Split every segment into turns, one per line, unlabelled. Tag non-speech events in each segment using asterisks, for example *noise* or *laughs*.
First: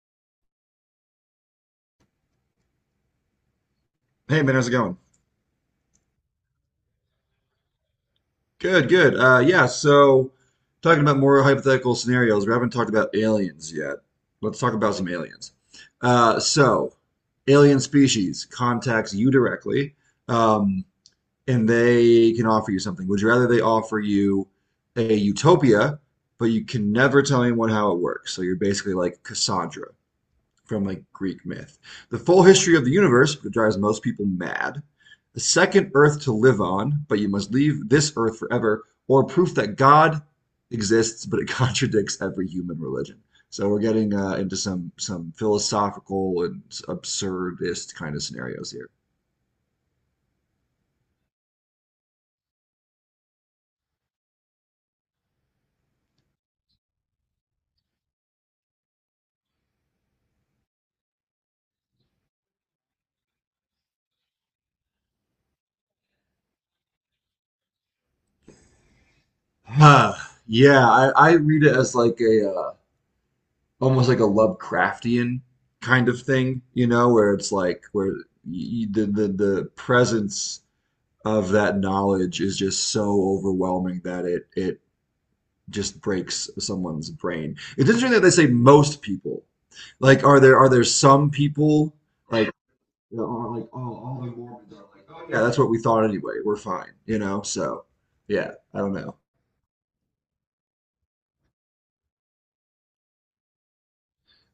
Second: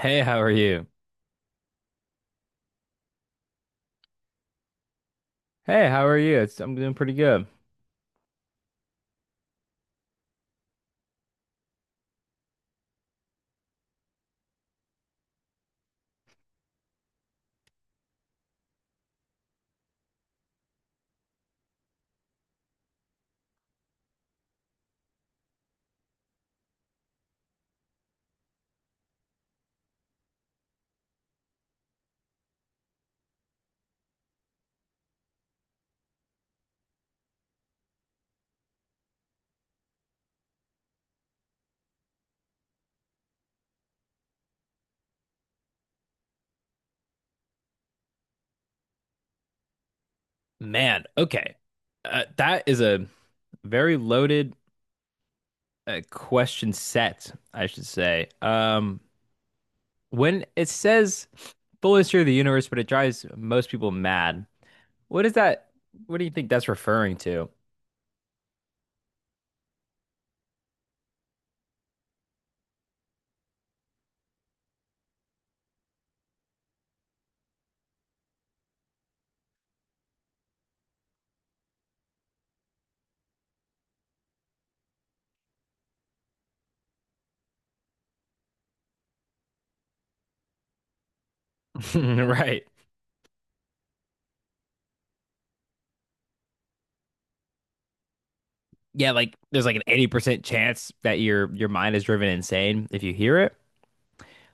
Hey, how are you?
Hey man, how's it going?
Hey, how are you? I'm doing pretty good.
Good, good. Yeah, so talking about more hypothetical scenarios, we haven't talked about aliens yet. Let's talk about some aliens. So, alien species contacts you directly, um, and they can offer you something. Would you rather they offer you a utopia, but you can never tell anyone how it works? So you're basically like Cassandra from like Greek myth. The full history of the universe, which drives most people mad. The second Earth to live on, but you must leave this earth forever, or proof that God exists, but it *laughs* contradicts every human religion. So we're getting into some philosophical and absurdist kind of scenarios here.
Man, okay. That is a very loaded question set, I should say. When it says full history of the universe, but it drives most people mad, what is that? What do you think that's referring to?
Huh. Yeah, I read it as like a almost like a Lovecraftian kind of thing, you know, where it's like where y- the presence of that knowledge is just so overwhelming that it just breaks someone's brain. It's interesting that they say most people. Like, are there some people like
*laughs* Right.
that are like, oh, all the Mormons are like, oh yeah, that's what we thought anyway. We're fine, you know? So, yeah, I don't
Yeah,
know.
like there's like an 80% chance that your mind is driven insane if you hear it.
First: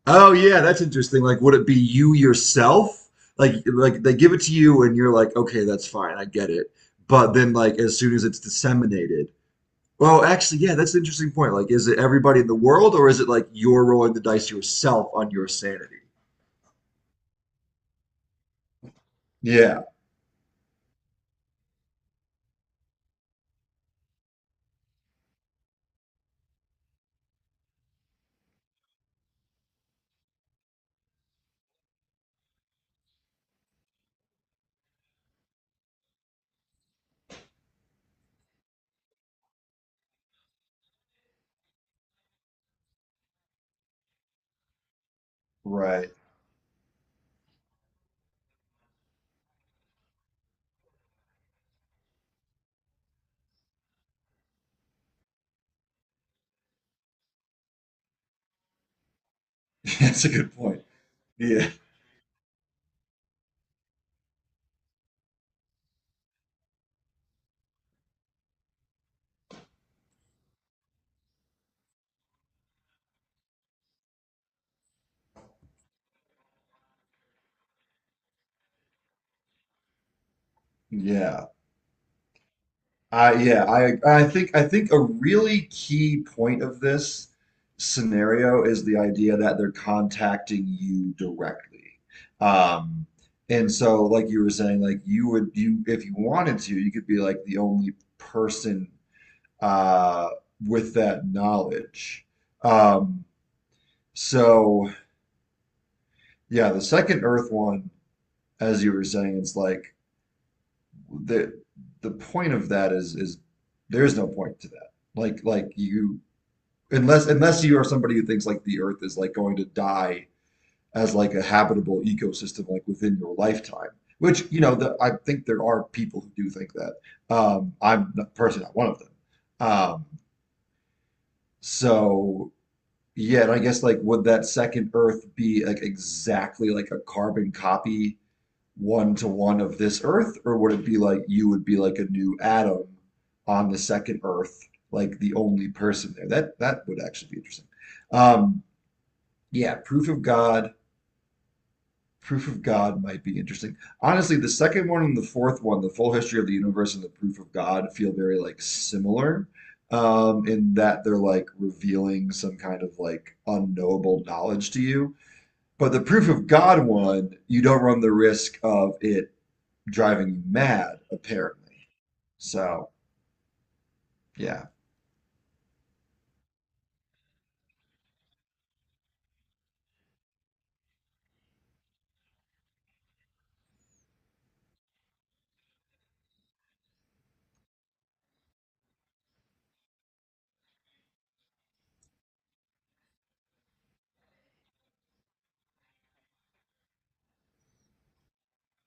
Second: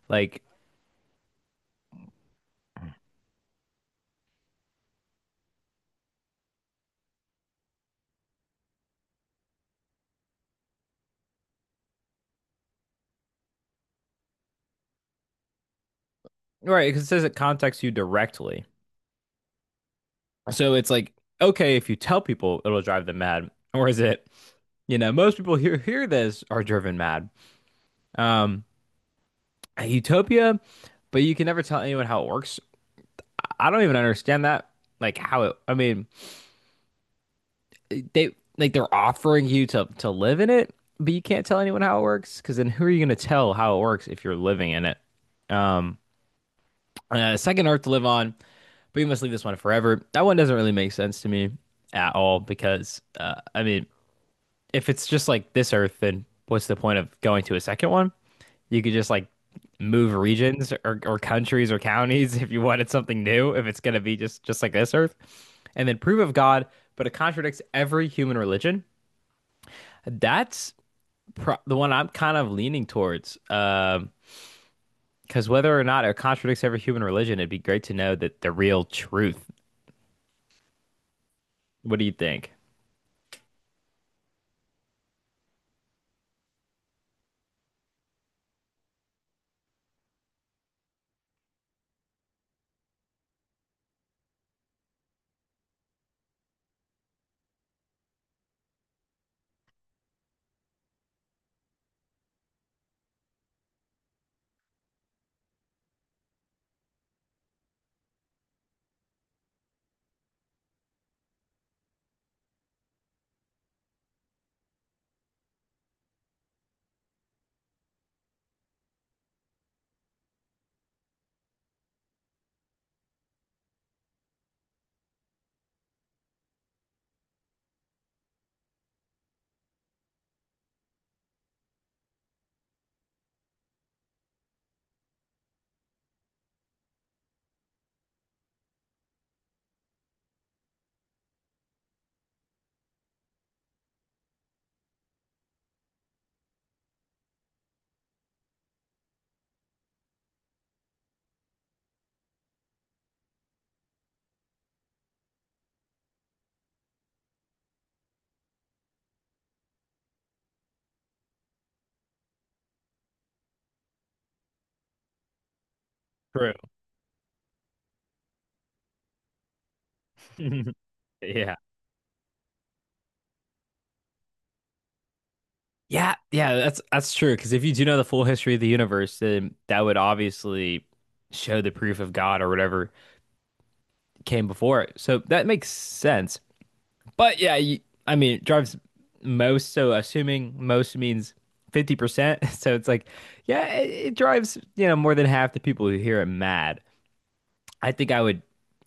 Oh
Like,
yeah, that's interesting. Like, would it be you yourself? Like, they give it to you and you're like, okay, that's fine, I get it. But then, like, as soon as it's disseminated. Well, actually, yeah, that's an interesting point. Like, is it everybody in the world, or is it like you're rolling the dice yourself on your sanity?
right, because it says it contacts you directly.
Yeah,
So it's like, okay, if you tell people, it'll drive them mad. *laughs* Or is it, you know, most people who hear this are driven mad. Um, Utopia, but you can never tell anyone how it works. I don't even understand that. Like how it, I mean, they like they're offering you to live in it, but you can't tell anyone how it works because then who are you going to tell how it works if you're living in it? Um,
right.
Second Earth to live on, but you must leave this one forever. That one doesn't really make sense to me at all because I mean, if it's just like this Earth, then what's the point of going to a second one? You could just like
*laughs*
move
That's a good
regions
point.
or
Yeah,
countries or counties *laughs* if you wanted something new, if it's going to be just like this Earth, and then prove of God, but it contradicts every human religion. That's pro- the one I'm kind of leaning towards. Because whether or not it contradicts every human religion, it'd be great to know that the real truth.
yeah.
What do you think?
I think a really key point of this scenario is the idea that they're contacting you directly. Um, and so like you were saying, like you if you wanted to, you could be like the only person uh, with that knowledge. Um, so yeah, the second Earth one, as you were saying, it's like the the point of that is there's no point to that. Like, you unless you are somebody who thinks like the Earth is like going to die as like a habitable ecosystem like within your lifetime. Which, I think there are people who do think that. I'm personally not one of them. Um, so Yeah, and I guess like would that second Earth be like exactly like a carbon copy one to one of this Earth, or would it be like you would be like a new atom on the second Earth, like the only person there? That would actually be interesting. Um, yeah, proof of God, might be interesting. Honestly, the second one and the fourth one, the full history of the universe and the proof of God, feel very like similar in that they're like revealing some kind of like unknowable knowledge to you. But the proof of
True.
God one, you don't run the risk of it driving you
*laughs*
mad,
Yeah.
apparently. So, yeah,
Yeah, yeah, that's true. Because if you do know the full history of the universe, then that would obviously show the proof of God or whatever came before it. So that makes sense. But yeah, you, I mean, it drives most. So assuming most means 50%. *laughs* So it's like, yeah, it drives, you know, more than half the people who hear it mad. I think I would,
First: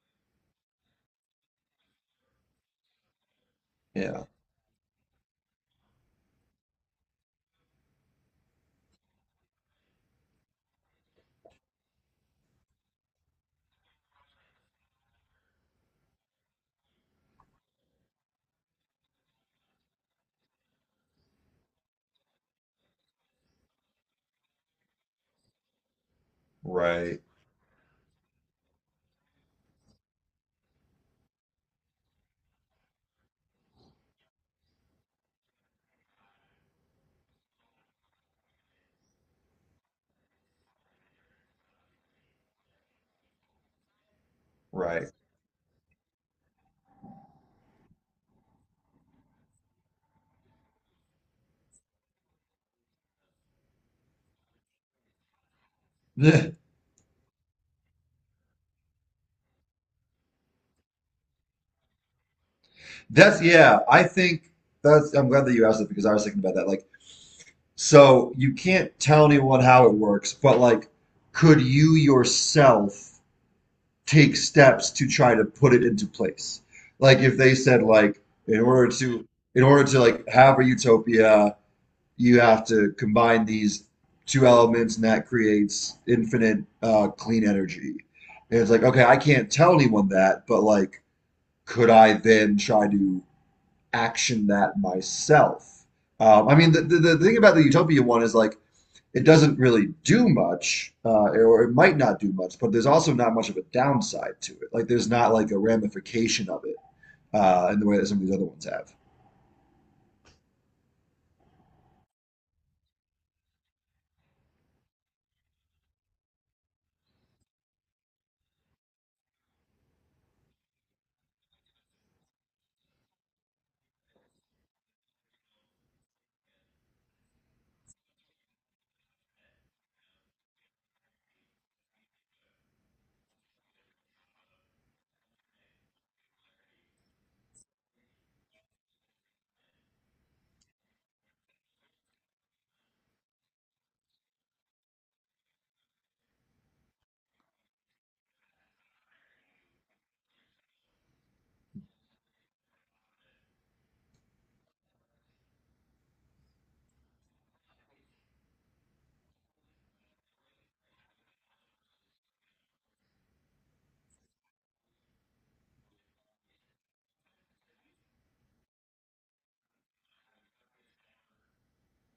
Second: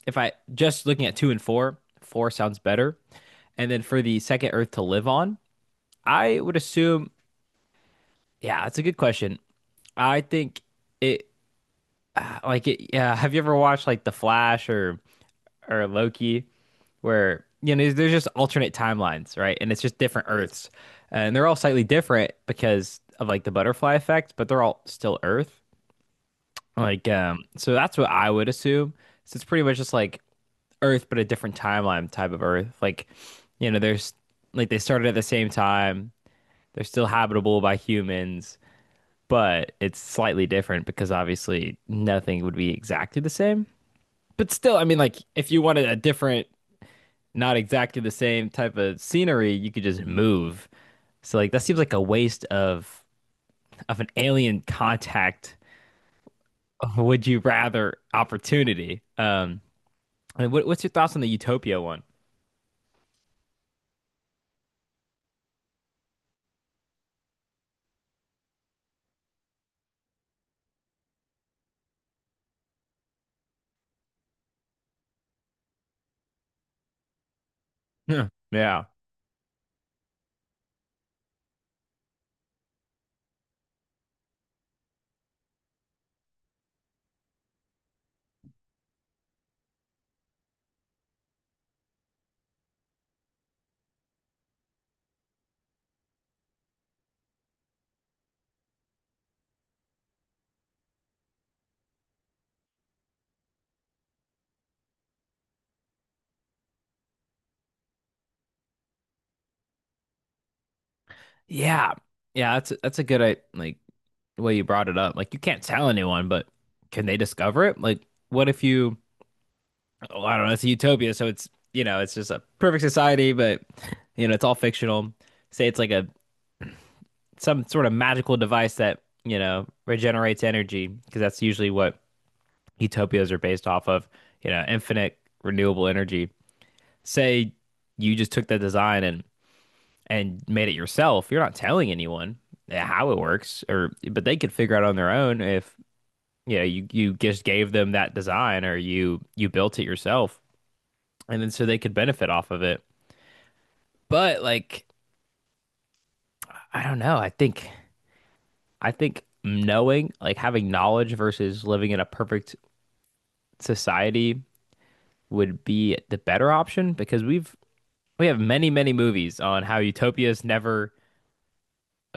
if I just looking at two and four, four sounds better. And then for the
yeah,
second Earth to live on, I would assume. Yeah, that's a good question. I think it like it yeah, have you ever watched like The Flash or Loki where you know there's just alternate timelines, right? And it's just different Earths. And they're all slightly different because of like the butterfly effect, but they're all still Earth. Like
right,
so that's what I would assume. So it's pretty much just like Earth but a different timeline type of Earth. Like you know, there's like they started at the same time. They're still habitable by humans but it's slightly different because obviously nothing would be exactly the same. But still, I mean,
right.
like if you wanted a different, not exactly the same type of scenery, you could just move. So like that seems like a waste of an alien contact.
*laughs*
*laughs* Would you rather opportunity? I mean, what, what's your thoughts on the Utopia one?
Yeah, I think that's, I'm glad that you asked it because I was thinking about that. Like, so you can't tell anyone how it works, but like, could you yourself take steps to try to put it into place? Like, if they said, like,
Yeah,
in
yeah,
order to, in order to like have a utopia, you have to combine these two elements, and that creates infinite clean energy. And it's like, okay, I can't tell anyone that, but like, could I then try to action that myself? I mean, the thing about the utopia one is like it doesn't really do much, or it might not do much, but there's also not much of a downside to it. Like, there's not like a ramification of it in the way that some of these other ones have.
yeah. Yeah, that's a, that's a good like way you brought it up. Like you can't tell anyone, but can they discover it? Like, what if you? Well, I don't know, it's a utopia, so it's you know, it's just a perfect society, but you know, it's all fictional. Say it's like a some sort of magical device that, you know, regenerates energy, because that's usually what utopias are based off of, you know, infinite renewable energy. Say you just took that design and made it yourself. You're not telling anyone how it works or but they could figure out on their own if you know, you just gave them that design or you built it yourself and then so they could benefit off of it. But like, I don't know. I think knowing, like having knowledge versus living in a perfect society would be the better option because we've we have many, many movies on how utopias never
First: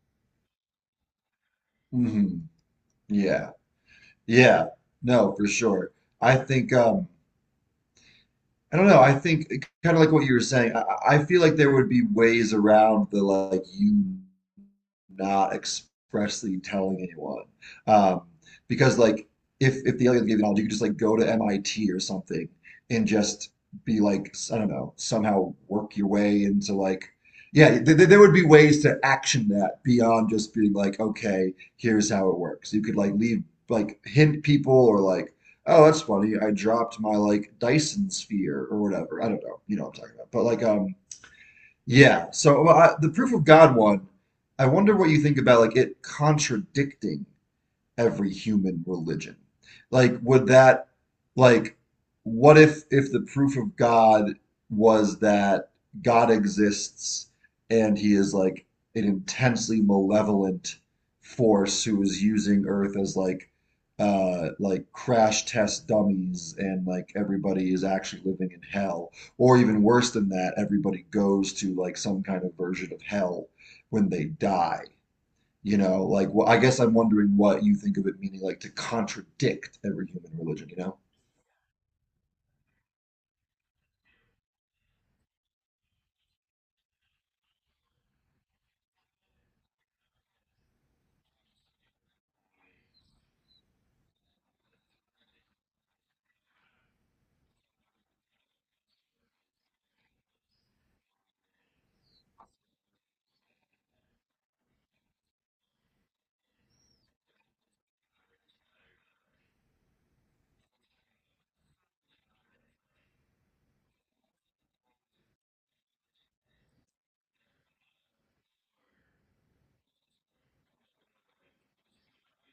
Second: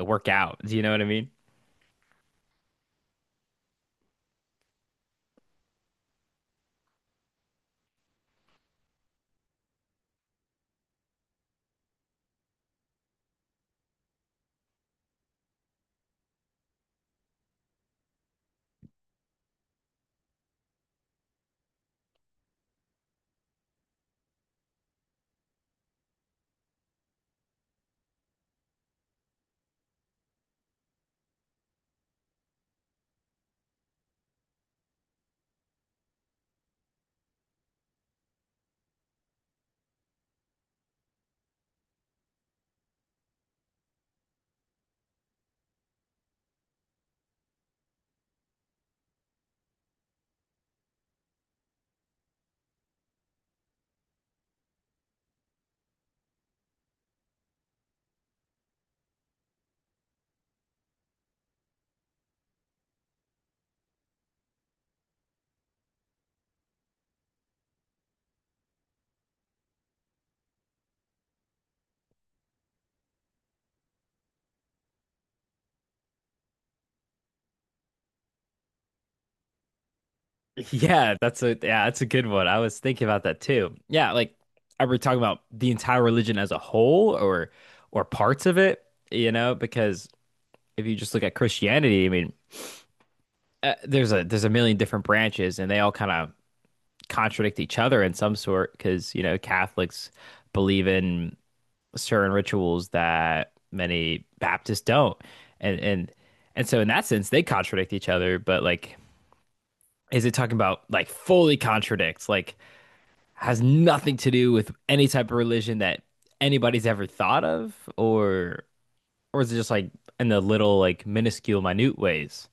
work out. Do you know what I mean? *laughs*
Hmm. Yeah. Yeah, no, for sure. I think I don't know, I think kind of like what you were saying, I feel like there would be ways around the like you not expressly telling anyone. Um, because like if the alien gave you knowledge, you could just like go to MIT or something and just be like, I don't know, somehow work your way into like yeah, th th there would be ways to action that beyond just being like, okay, here's how it works. You could like leave like hint people or like, oh, that's funny, I dropped my like Dyson sphere or whatever. I don't know, you know what I'm talking about. But like yeah. So well, the proof of God one, I wonder what you think about like it contradicting every human religion? Like, like, what if the proof of God was that God exists and he is like an intensely malevolent force who is using Earth as like crash test dummies and like everybody is actually living in hell. Or even worse than that, everybody goes to like some kind of version of hell when they die. You know, like, well, I guess I'm wondering what you think of it meaning like to contradict every human religion, you know?
Yeah, that's a good one. I was thinking about that too. Yeah, like are we talking about the entire religion as a whole or parts of it, you know, because if you just look at Christianity, I mean, there's a million different branches and they all kind of contradict each other in some sort because, you know, Catholics believe in certain rituals that many Baptists don't. And and and so in that sense they contradict each other, but like is it talking about like fully contradicts, like has nothing to do with any type of religion that anybody's ever thought of or is it just like in the little like minuscule minute ways?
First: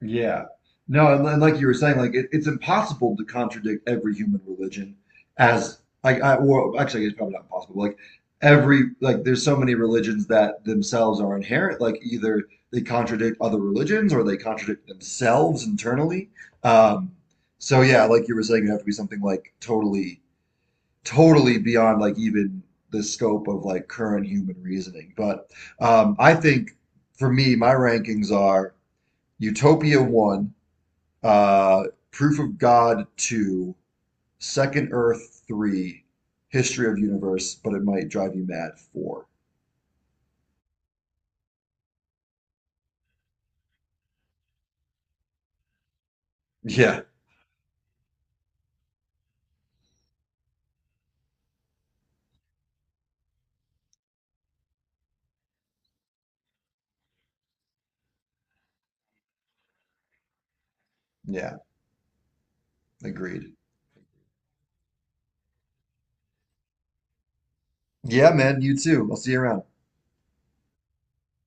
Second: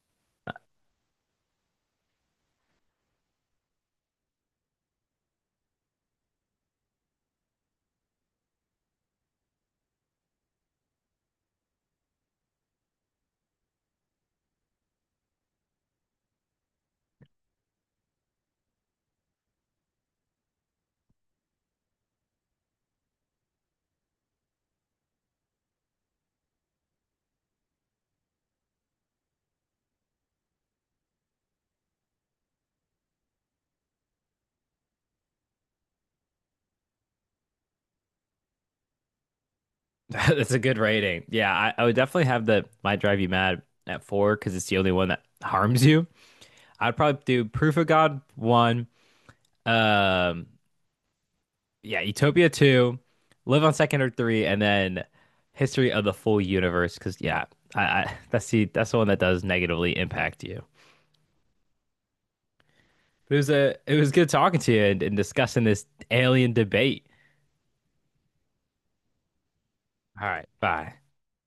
Yeah. No, and like you were saying, like it's impossible to contradict every human religion as like I or actually it's probably not impossible. Like every like there's so many religions that themselves are inherent. Like either they contradict other religions or they contradict themselves internally. Um, so yeah, like you were saying, it would have to be something like totally beyond like even the scope of like current human reasoning. But I think for me, my rankings are Utopia one, uh, Proof of God two, Second Earth three, History of Universe, but it might drive you mad four.
*laughs* That's a good rating. Yeah, I would definitely have the might drive you mad at four because it's the only one that harms you. I'd
Yeah,
probably do Proof of God one, um, yeah, Utopia two, Live on Second or three, and then History of the Full Universe. Because yeah, I that's the one that does negatively impact you.
yeah,
It was
agreed.
a it was good talking to you and discussing this alien debate.
Yeah, man, you too. I'll see you around.
All right, bye.